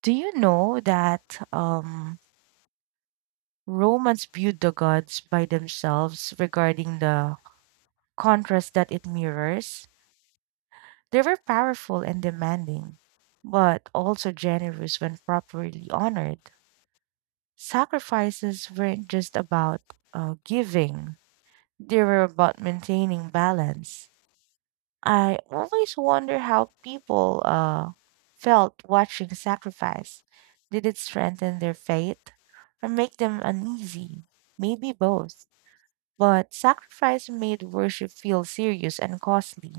Do you know that Romans viewed the gods by themselves regarding the contrast that it mirrors? They were powerful and demanding, but also generous when properly honored. Sacrifices weren't just about giving, they were about maintaining balance. I always wonder how people felt watching the sacrifice. Did it strengthen their faith or make them uneasy? Maybe both. But sacrifice made worship feel serious and costly.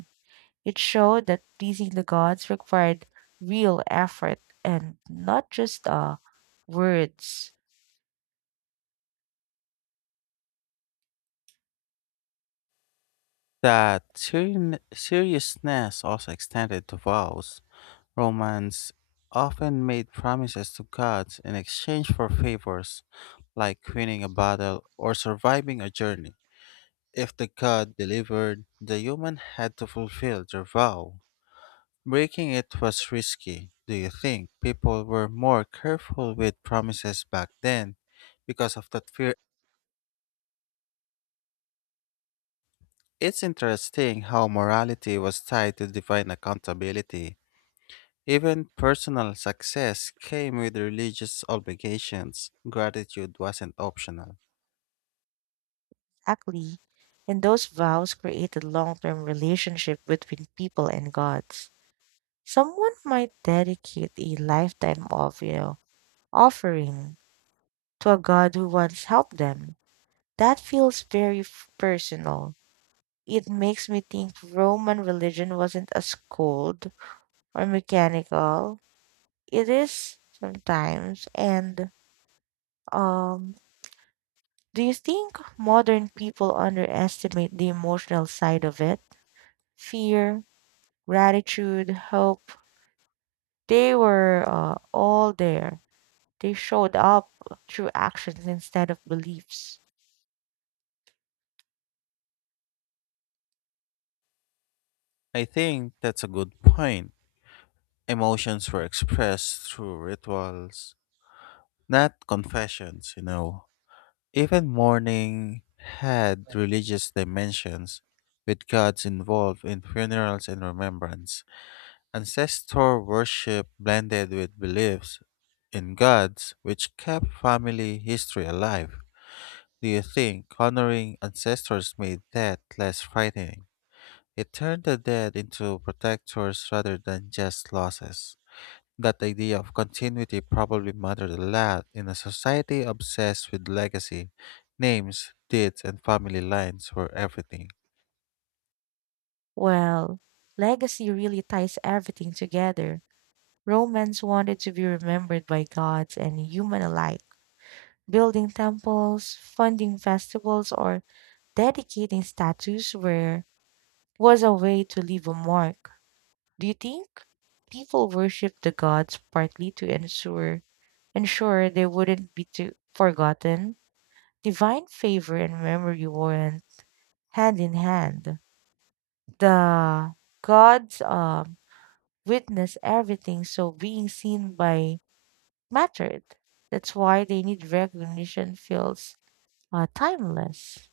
It showed that pleasing the gods required real effort and not just words. That seriousness also extended to vows. Romans often made promises to gods in exchange for favors, like winning a battle or surviving a journey. If the god delivered, the human had to fulfill their vow. Breaking it was risky. Do you think people were more careful with promises back then because of that fear? It's interesting how morality was tied to divine accountability. Even personal success came with religious obligations. Gratitude wasn't optional. Actually, and those vows created long term relationship between people and gods. Someone might dedicate a lifetime of offering to a God who once helped them. That feels very personal. It makes me think Roman religion wasn't as cold or mechanical. It is sometimes. And um, do you think modern people underestimate the emotional side of it? Fear, gratitude, hope. They were all there. They showed up through actions instead of beliefs. I think that's a good point. Emotions were expressed through rituals, not confessions. Even mourning had religious dimensions, with gods involved in funerals and remembrance. Ancestor worship blended with beliefs in gods, which kept family history alive. Do you think honoring ancestors made death less frightening? It turned the dead into protectors rather than just losses. That idea of continuity probably mattered a lot in a society obsessed with legacy. Names, deeds, and family lines were everything. Well, legacy really ties everything together. Romans wanted to be remembered by gods and human alike. Building temples, funding festivals, or dedicating statues were was a way to leave a mark. Do you think people worship the gods partly to ensure ensure they wouldn't be too forgotten? Divine favor and memory weren't hand in hand. The God's witness everything, so being seen by mattered. That's why they need recognition feels timeless.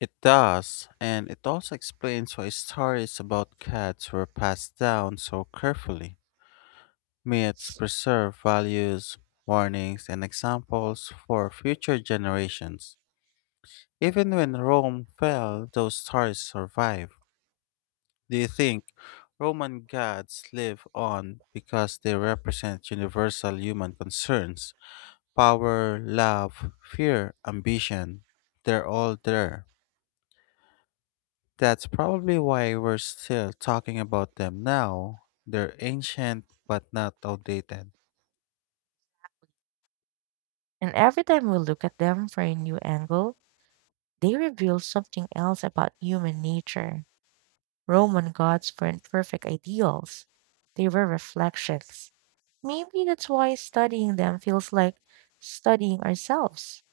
It does, and it also explains why stories about cats were passed down so carefully. Myths preserve values, warnings, and examples for future generations. Even when Rome fell, those stories survive. Do you think Roman gods live on because they represent universal human concerns? Power, love, fear, ambition. They're all there. That's probably why we're still talking about them now. They're ancient but not outdated. And every time we look at them from a new angle, they reveal something else about human nature. Roman gods weren't perfect ideals, they were reflections. Maybe that's why studying them feels like studying ourselves.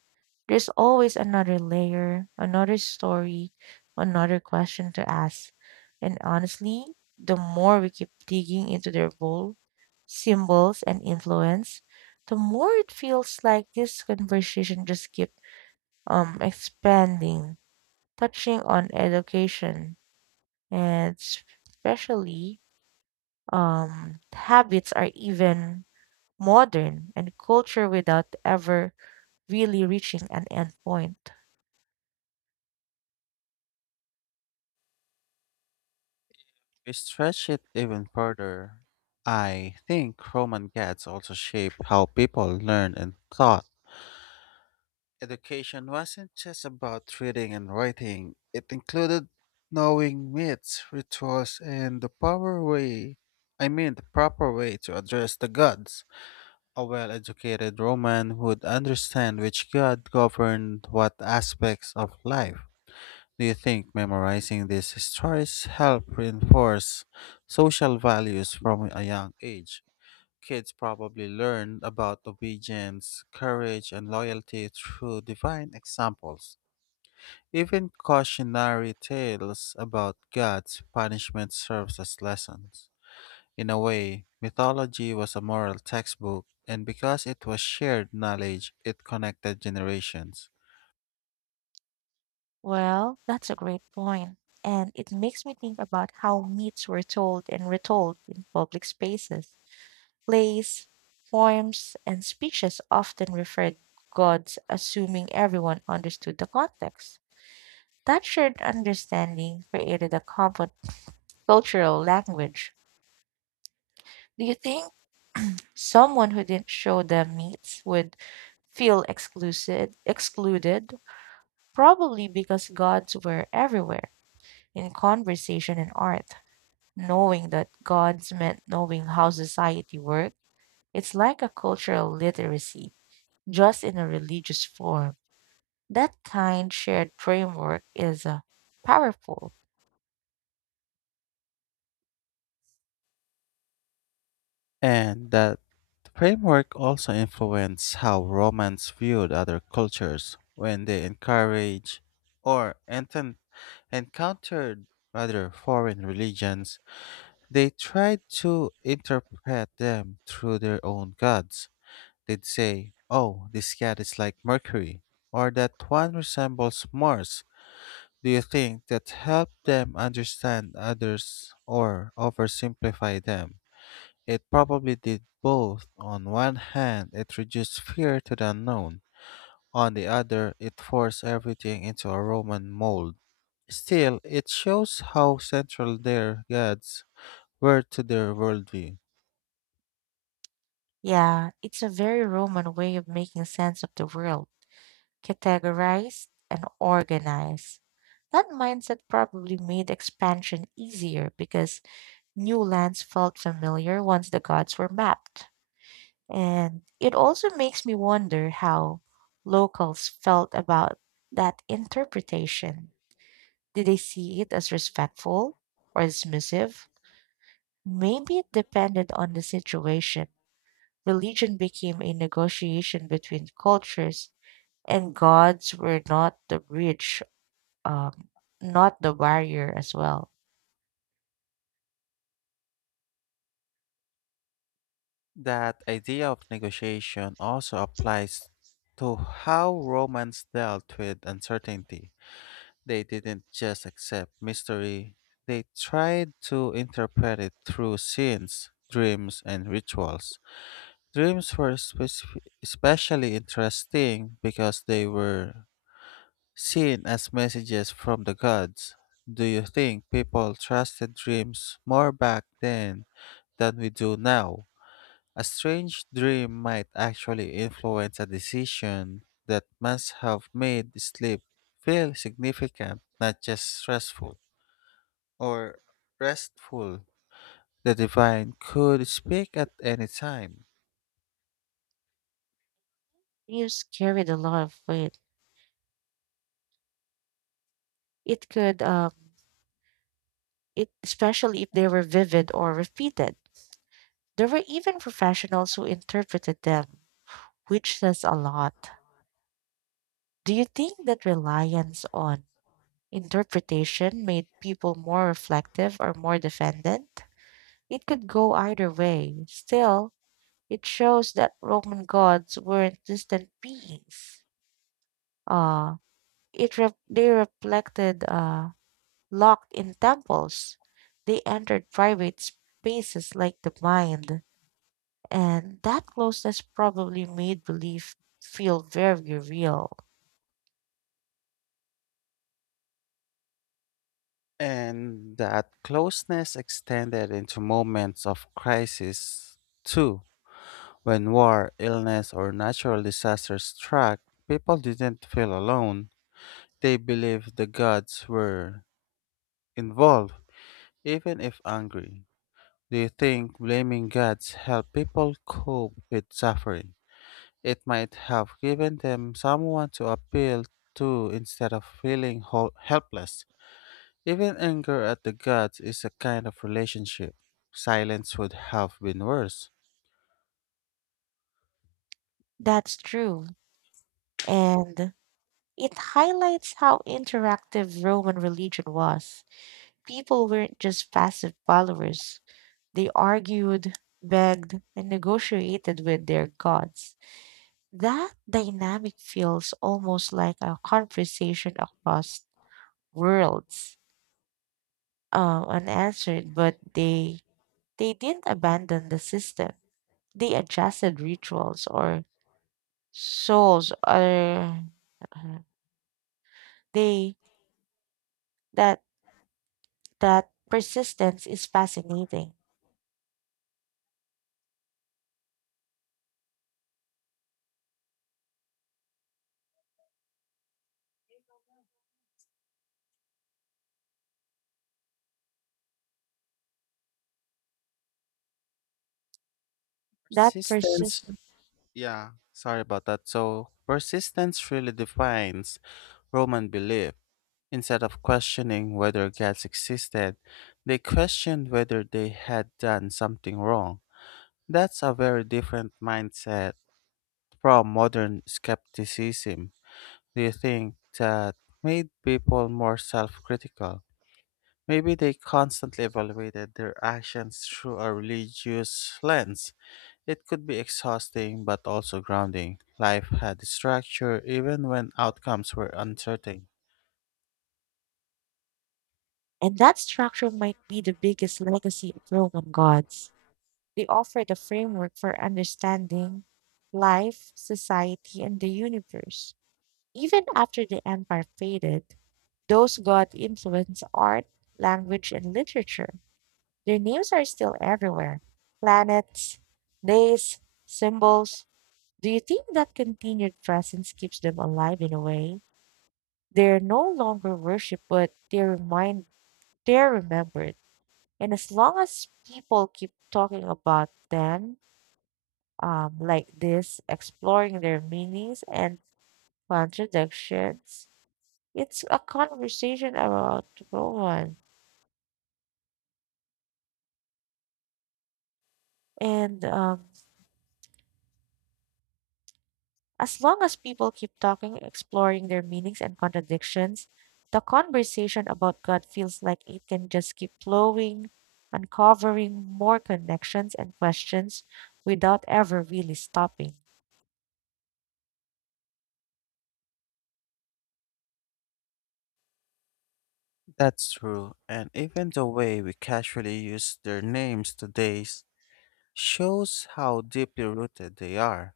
There's always another layer, another story, another question to ask. And honestly, the more we keep digging into their role, symbols, and influence, the more it feels like this conversation just keeps expanding, touching on education, and especially habits are even modern and culture without ever really reaching an end point. We stretch it even further. I think Roman gods also shape how people learn and thought. Education wasn't just about reading and writing, it included knowing myths, rituals, and the power way I mean the proper way to address the gods. A well educated Roman would understand which god governed what aspects of life. Do you think memorizing these stories helped reinforce social values from a young age? Kids probably learn about obedience, courage, and loyalty through divine examples. Even cautionary tales about God's punishment serves as lessons. In a way, mythology was a moral textbook, and because it was shared knowledge, it connected generations. Well, that's a great point, and it makes me think about how myths were told and retold in public spaces. Plays, poems, and speeches often referred gods, assuming everyone understood the context. That shared understanding created a common cultural language. Do you think someone who didn't show the myths would feel excluded? Probably because gods were everywhere in conversation and art. Knowing that gods meant knowing how society worked. It's like a cultural literacy, just in a religious form. That kind shared framework is powerful. And that framework also influenced how Romans viewed other cultures when they encourage or enten- encountered other foreign religions, they tried to interpret them through their own gods. They'd say, "Oh, this god is like Mercury, or that one resembles Mars." Do you think that helped them understand others or oversimplify them? It probably did both. On one hand, it reduced fear to the unknown. On the other, it forced everything into a Roman mold. Still, it shows how central their gods were to their worldview. Yeah, it's a very Roman way of making sense of the world, categorized and organized. That mindset probably made expansion easier because new lands felt familiar once the gods were mapped. And it also makes me wonder how locals felt about that interpretation. Did they see it as respectful or dismissive? Maybe it depended on the situation. Religion became a negotiation between cultures, and gods were not the bridge, um, not the barrier as well. That idea of negotiation also applies to how Romans dealt with uncertainty. They didn't just accept mystery, they tried to interpret it through scenes, dreams, and rituals. Dreams were especially interesting because they were seen as messages from the gods. Do you think people trusted dreams more back then than we do now? A strange dream might actually influence a decision. That must have made sleep feel significant, not just stressful or restful. The divine could speak at any time. Dreams carried a lot of weight. It could, it especially if they were vivid or repeated. There were even professionals who interpreted them, which says a lot. Do you think that reliance on interpretation made people more reflective or more defendant? It could go either way. Still, it shows that Roman gods weren't distant beings. Uh, they reflected locked in temples. They entered private spaces like the mind. And that closeness probably made belief feel very real. And that closeness extended into moments of crisis, too. When war, illness, or natural disasters struck, people didn't feel alone. They believed the gods were involved, even if angry. Do you think blaming gods helped people cope with suffering? It might have given them someone to appeal to instead of feeling helpless. Even anger at the gods is a kind of relationship. Silence would have been worse. That's true. And it highlights how interactive Roman religion was. People weren't just passive followers, they argued, begged, and negotiated with their gods. That dynamic feels almost like a conversation across worlds, unanswered, but they didn't abandon the system they adjusted rituals or souls or uh, they that that persistence is fascinating that persistence Persistence. Sorry about that. So, persistence really defines Roman belief. Instead of questioning whether gods existed, they questioned whether they had done something wrong. That's a very different mindset from modern skepticism. Do you think that made people more self critical? Maybe they constantly evaluated their actions through a religious lens. It could be exhausting but also grounding. Life had structure even when outcomes were uncertain. and that structure might be the biggest legacy of Roman gods. They offer the framework for understanding life, society, and the universe. Even after the empire faded, those god influenced art, language, and literature. Their names are still everywhere: planets, days, symbols. Do you think that continued presence keeps them alive in a way? They're no longer worshipped, but they're remembered. And as long as people keep talking about them like this, exploring their meanings and contradictions, it's a conversation about Rowan. And As long as people keep talking, exploring their meanings and contradictions, the conversation about God feels like it can just keep flowing, uncovering more connections and questions without ever really stopping. That's true, and even the way we casually use their names today shows how deeply rooted they are.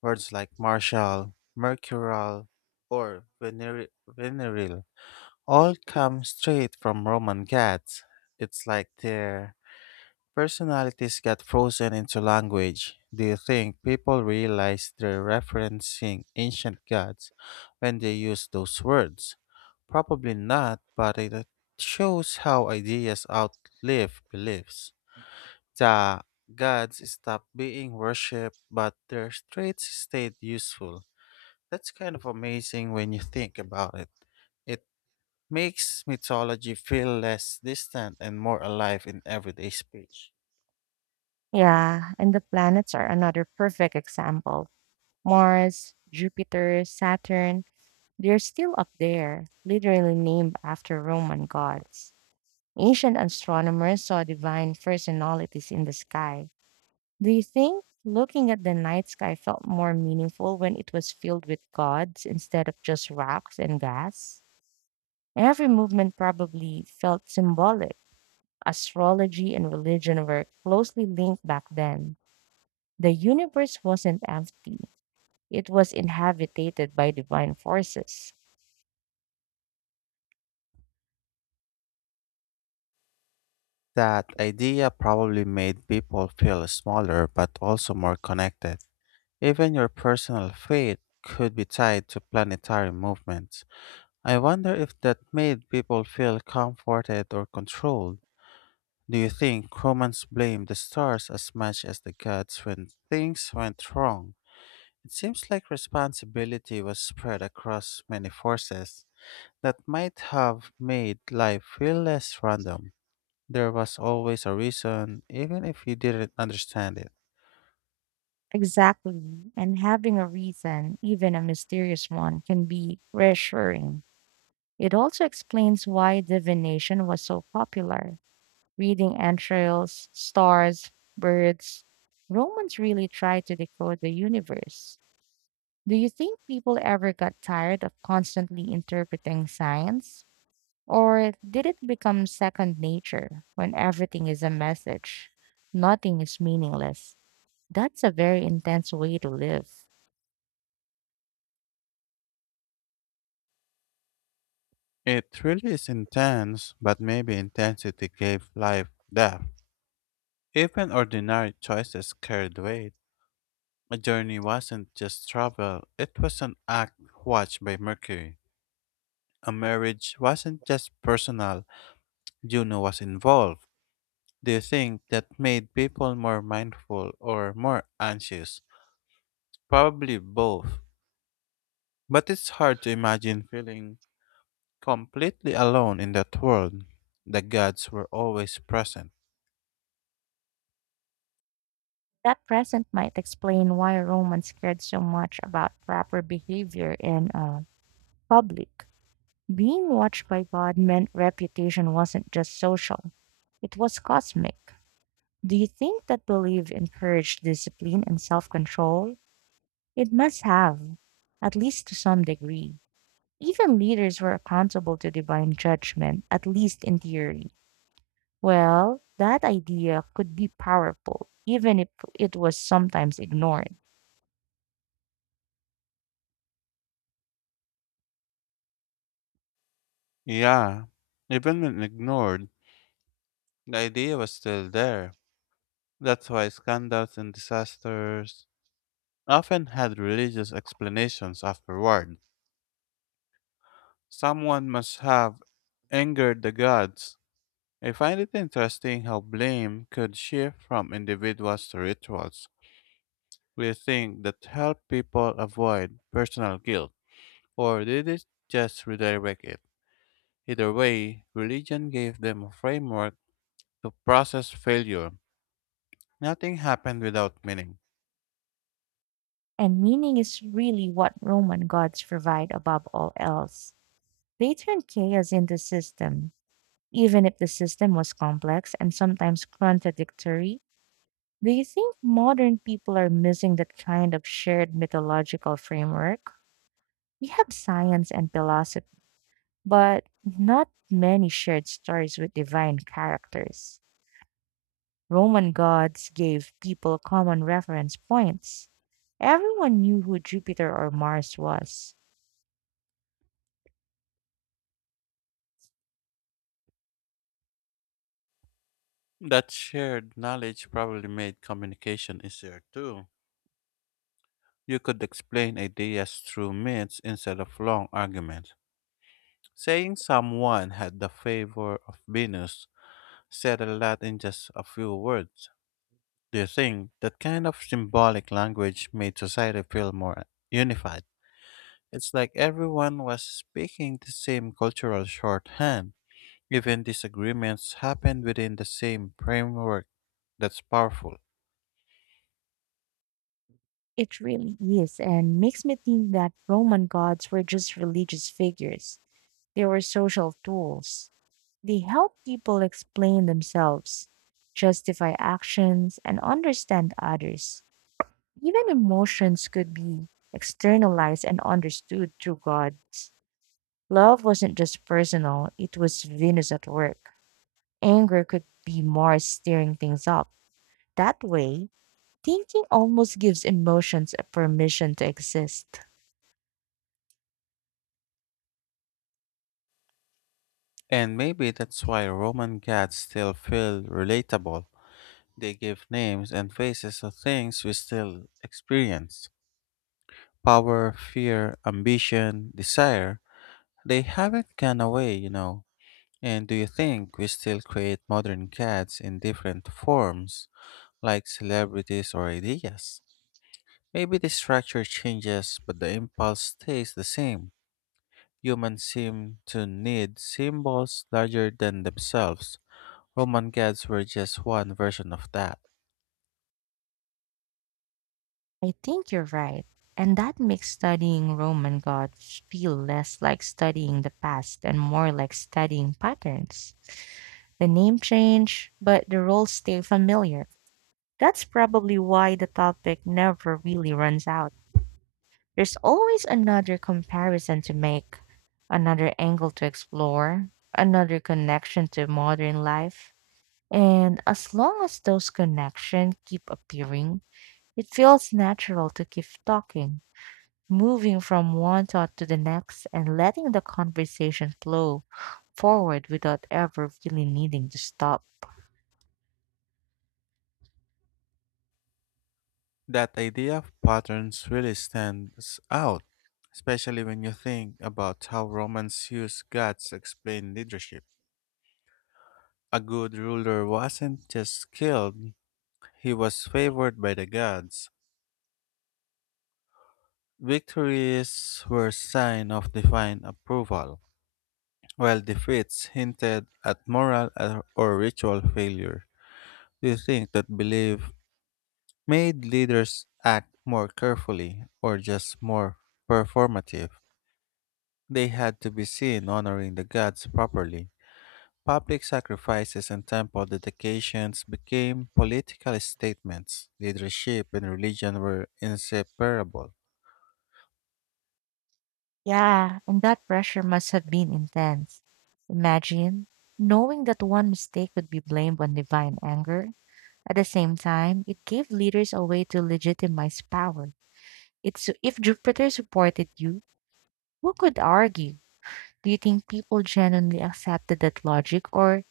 Words like martial, mercurial, or venereal all come straight from Roman gods. It's like they're personalities got frozen into language. Do you think people realize they're referencing ancient gods when they use those words? Probably not, but it shows how ideas outlive beliefs. The gods stopped being worshipped, but their traits stayed useful. That's kind of amazing when you think about it. It makes mythology feel less distant and more alive in everyday speech. Yeah, and the planets are another perfect example. Mars, Jupiter, Saturn, they're still up there, literally named after Roman gods. Ancient astronomers saw divine personalities in the sky. Do you think looking at the night sky felt more meaningful when it was filled with gods instead of just rocks and gas? Every movement probably felt symbolic. Astrology and religion were closely linked back then. The universe wasn't empty, it was inhabited by divine forces. That idea probably made people feel smaller but also more connected. Even your personal fate could be tied to planetary movements. I wonder if that made people feel comforted or controlled. Do you think Romans blamed the stars as much as the gods when things went wrong? It seems like responsibility was spread across many forces. That might have made life feel less random. There was always a reason, even if you didn't understand it. Exactly, and having a reason, even a mysterious one, can be reassuring. It also explains why divination was so popular: reading entrails, stars, birds. Romans really tried to decode the universe. Do you think people ever got tired of constantly interpreting science? Or did it become second nature when everything is a message? Nothing is meaningless. That's a very intense way to live. It really is intense, but maybe intensity gave life depth. Even ordinary choices carried weight. A journey wasn't just travel, it was an act watched by Mercury. A marriage wasn't just personal, Juno was involved. Do you think that made people more mindful or more anxious? Probably both. But it's hard to imagine feeling completely alone in that world. The gods were always present. That present might explain why Romans cared so much about proper behavior in public. Being watched by God meant reputation wasn't just social, it was cosmic. Do you think that belief encouraged discipline and self control? It must have, at least to some degree. Even leaders were accountable to divine judgment, at least in theory. Well, that idea could be powerful, even if it was sometimes ignored. Yeah, even when ignored, the idea was still there. That's why scandals and disasters often had religious explanations afterward. Someone must have angered the gods. I find it interesting how blame could shift from individuals to rituals. We think that helped people avoid personal guilt, or did it just redirect it? Either way, religion gave them a framework to process failure. Nothing happened without meaning. And meaning is really what Roman gods provide above all else. They turn chaos into system, even if the system was complex and sometimes contradictory? Do you think modern people are missing that kind of shared mythological framework? We have science and philosophy, but not many shared stories with divine characters. Roman gods gave people common reference points. Everyone knew who Jupiter or Mars was. That shared knowledge probably made communication easier too. You could explain ideas through myths instead of long arguments. Saying someone had the favor of Venus said a lot in just a few words. Do you think that kind of symbolic language made society feel more unified? It's like everyone was speaking the same cultural shorthand. Even disagreements happen within the same framework. That's powerful. It really is, and makes me think that Roman gods were just religious figures. They were social tools. They help people explain themselves, justify actions, and understand others. Even emotions could be externalized and understood through gods. Love wasn't just personal, it was Venus at work. Anger could be Mars stirring things up. That way, thinking almost gives emotions a permission to exist. And maybe that's why Roman gods still feel relatable. They give names and faces to things we still experience: power, fear, ambition, desire. They haven't gone away. And do you think we still create modern gods in different forms, like celebrities or ideas? Maybe the structure changes, but the impulse stays the same. Humans seem to need symbols larger than themselves. Roman gods were just one version of that. I think you're right. And that makes studying Roman gods feel less like studying the past and more like studying patterns. The name change, but the roles stay familiar. That's probably why the topic never really runs out. There's always another comparison to make, another angle to explore, another connection to modern life. And as long as those connections keep appearing, it feels natural to keep talking, moving from one thought to the next and letting the conversation flow forward without ever really needing to stop. That idea of patterns really stands out, especially when you think about how Romans used gods to explain leadership. A good ruler wasn't just skilled, he was favored by the gods. Victories were sign of divine approval, while defeats hinted at moral or ritual failure. Do you think that belief made leaders act more carefully or just more performative? They had to be seen honoring the gods properly. Public sacrifices and temple dedications became political statements. Leadership and religion were inseparable. Yeah, and that pressure must have been intense. Imagine knowing that one mistake could be blamed on divine anger. At the same time, it gave leaders a way to legitimize power. It's if Jupiter supported you, who could argue? Do you think people genuinely accepted that logic, or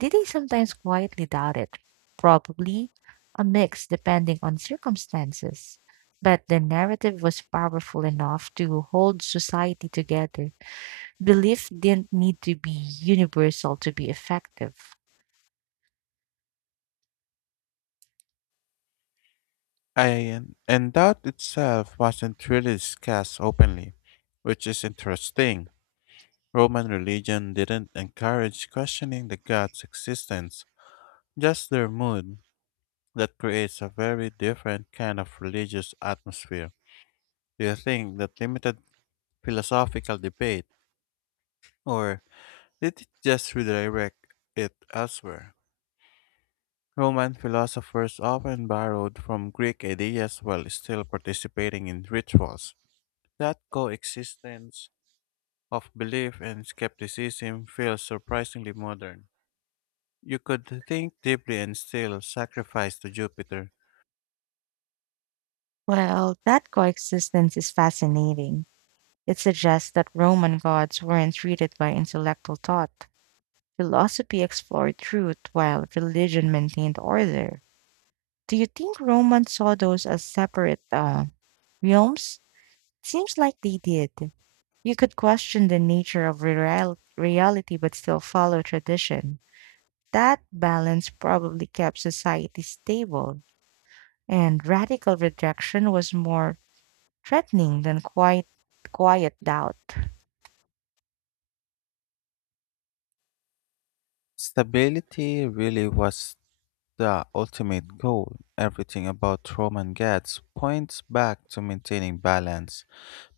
did they sometimes quietly doubt it? Probably a mix depending on circumstances. But the narrative was powerful enough to hold society together. Belief didn't need to be universal to be effective. And that itself wasn't really discussed openly, which is interesting. Roman religion didn't encourage questioning the gods' existence, just their mood. That creates a very different kind of religious atmosphere. Do you think that limited philosophical debate, or did it just redirect it elsewhere? Roman philosophers often borrowed from Greek ideas while still participating in rituals. That coexistence of belief and skepticism feels surprisingly modern. You could think deeply and still sacrifice to Jupiter. Well, that coexistence is fascinating. It suggests that Roman gods weren't treated by intellectual thought. Philosophy explored truth while religion maintained order. Do you think Romans saw those as separate realms? Seems like they did. You could question the nature of reality but still follow tradition. That balance probably kept society stable, and radical rejection was more threatening than quiet doubt. Stability really was the ultimate goal. Everything about Roman gods points back to maintaining balance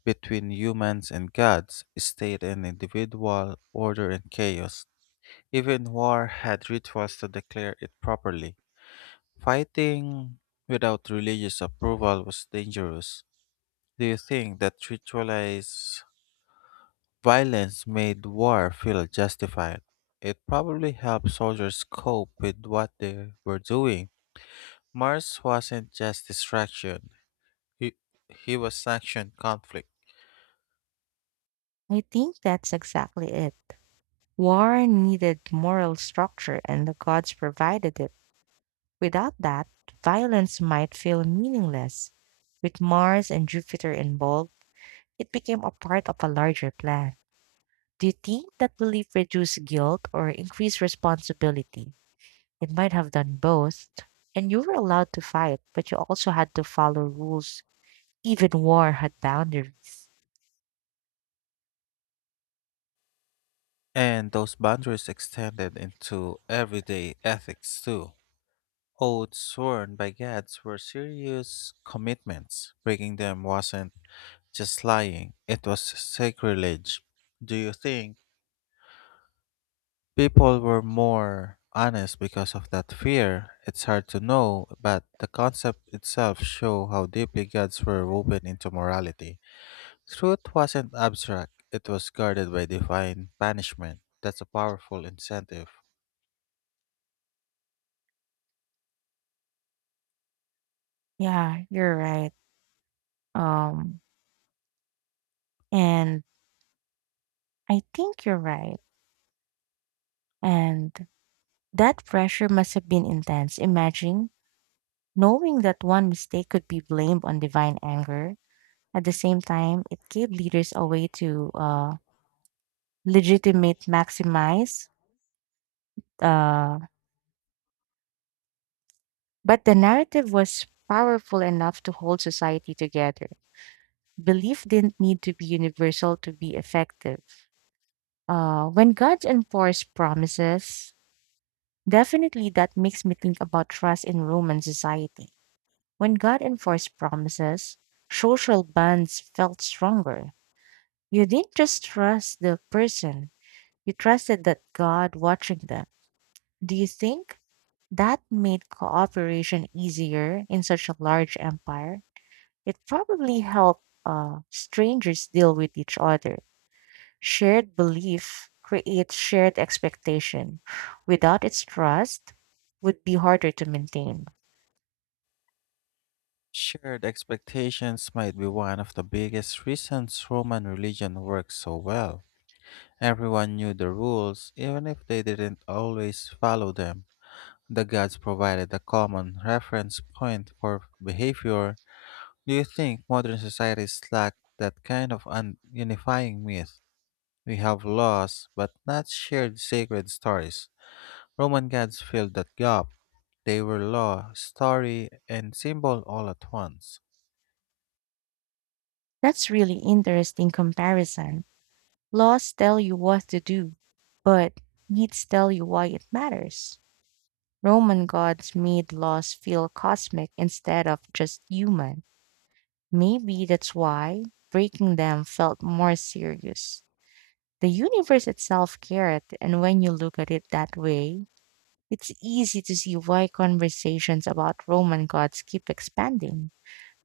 between humans and gods, state and individual, order and chaos. Even war had rituals to declare it properly. Fighting without religious approval was dangerous. Do you think that ritualized violence made war feel justified? It probably helped soldiers cope with what they were doing. Mars wasn't just distraction, he, he was action conflict. I think that's exactly it. War needed moral structure, and the gods provided it. Without that, violence might feel meaningless. With Mars and Jupiter involved, it became a part of a larger plan. Do you think that belief reduced guilt or increased responsibility? It might have done both. And you were allowed to fight, but you also had to follow rules. Even war had boundaries. And those boundaries extended into everyday ethics too. Oaths sworn by gods were serious commitments. Breaking them wasn't just lying, it was sacrilege. Do you think people were more honest because of that fear? It's hard to know, but the concept itself show how deeply gods were woven into morality. Truth wasn't abstract, it was guarded by divine punishment. That's a powerful incentive. Yeah, you're right. Um, and I think you're right. And That pressure must have been intense. Imagine knowing that one mistake could be blamed on divine anger, at the same time, it gave leaders a way to legitimate maximize. Uh, but the narrative was powerful enough to hold society together. Belief didn't need to be universal to be effective. When God enforced promises, definitely that makes me think about trust in Roman society. When God enforced promises, social bonds felt stronger. You didn't just trust the person, you trusted that God watching them. Do you think that made cooperation easier in such a large empire? It probably helped strangers deal with each other. Shared belief creates shared expectation. Without its trust, would be harder to maintain. Shared expectations might be one of the biggest reasons Roman religion worked so well. Everyone knew the rules, even if they didn't always follow them. The gods provided a common reference point for behavior. Do you think modern societies lack that kind of unifying myth? We have laws, but not shared sacred stories. Roman gods filled that gap. They were law, story, and symbol all at once. That's really interesting comparison. Laws tell you what to do, but needs tell you why it matters. Roman gods made laws feel cosmic instead of just human. Maybe that's why breaking them felt more serious. The universe itself cared, and when you look at it that way, it's easy to see why conversations about Roman gods keep expanding.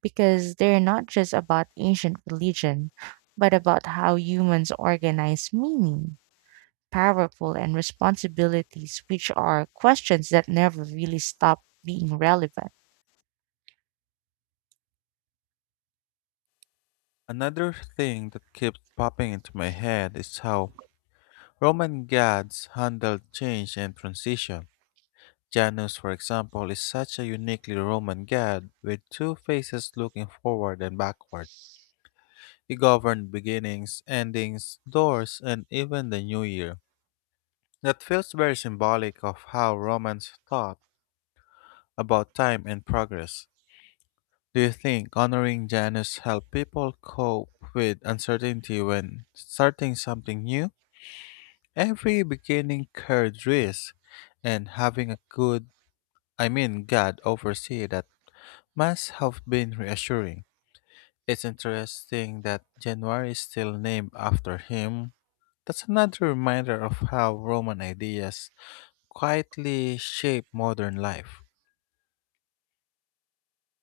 Because they're not just about ancient religion, but about how humans organize meaning, powerful, and responsibilities, which are questions that never really stop being relevant. Another thing that keeps popping into my head is how Roman gods handled change and transition. Janus, for example, is such a uniquely Roman god with two faces looking forward and backward. He governed beginnings, endings, doors, and even the new year. That feels very symbolic of how Romans thought about time and progress. Do you think honoring Janus help people cope with uncertainty when starting something new? Every beginning carried risk, and having a good, I mean God oversee that must have been reassuring. It's interesting that January is still named after him. That's another reminder of how Roman ideas quietly shape modern life.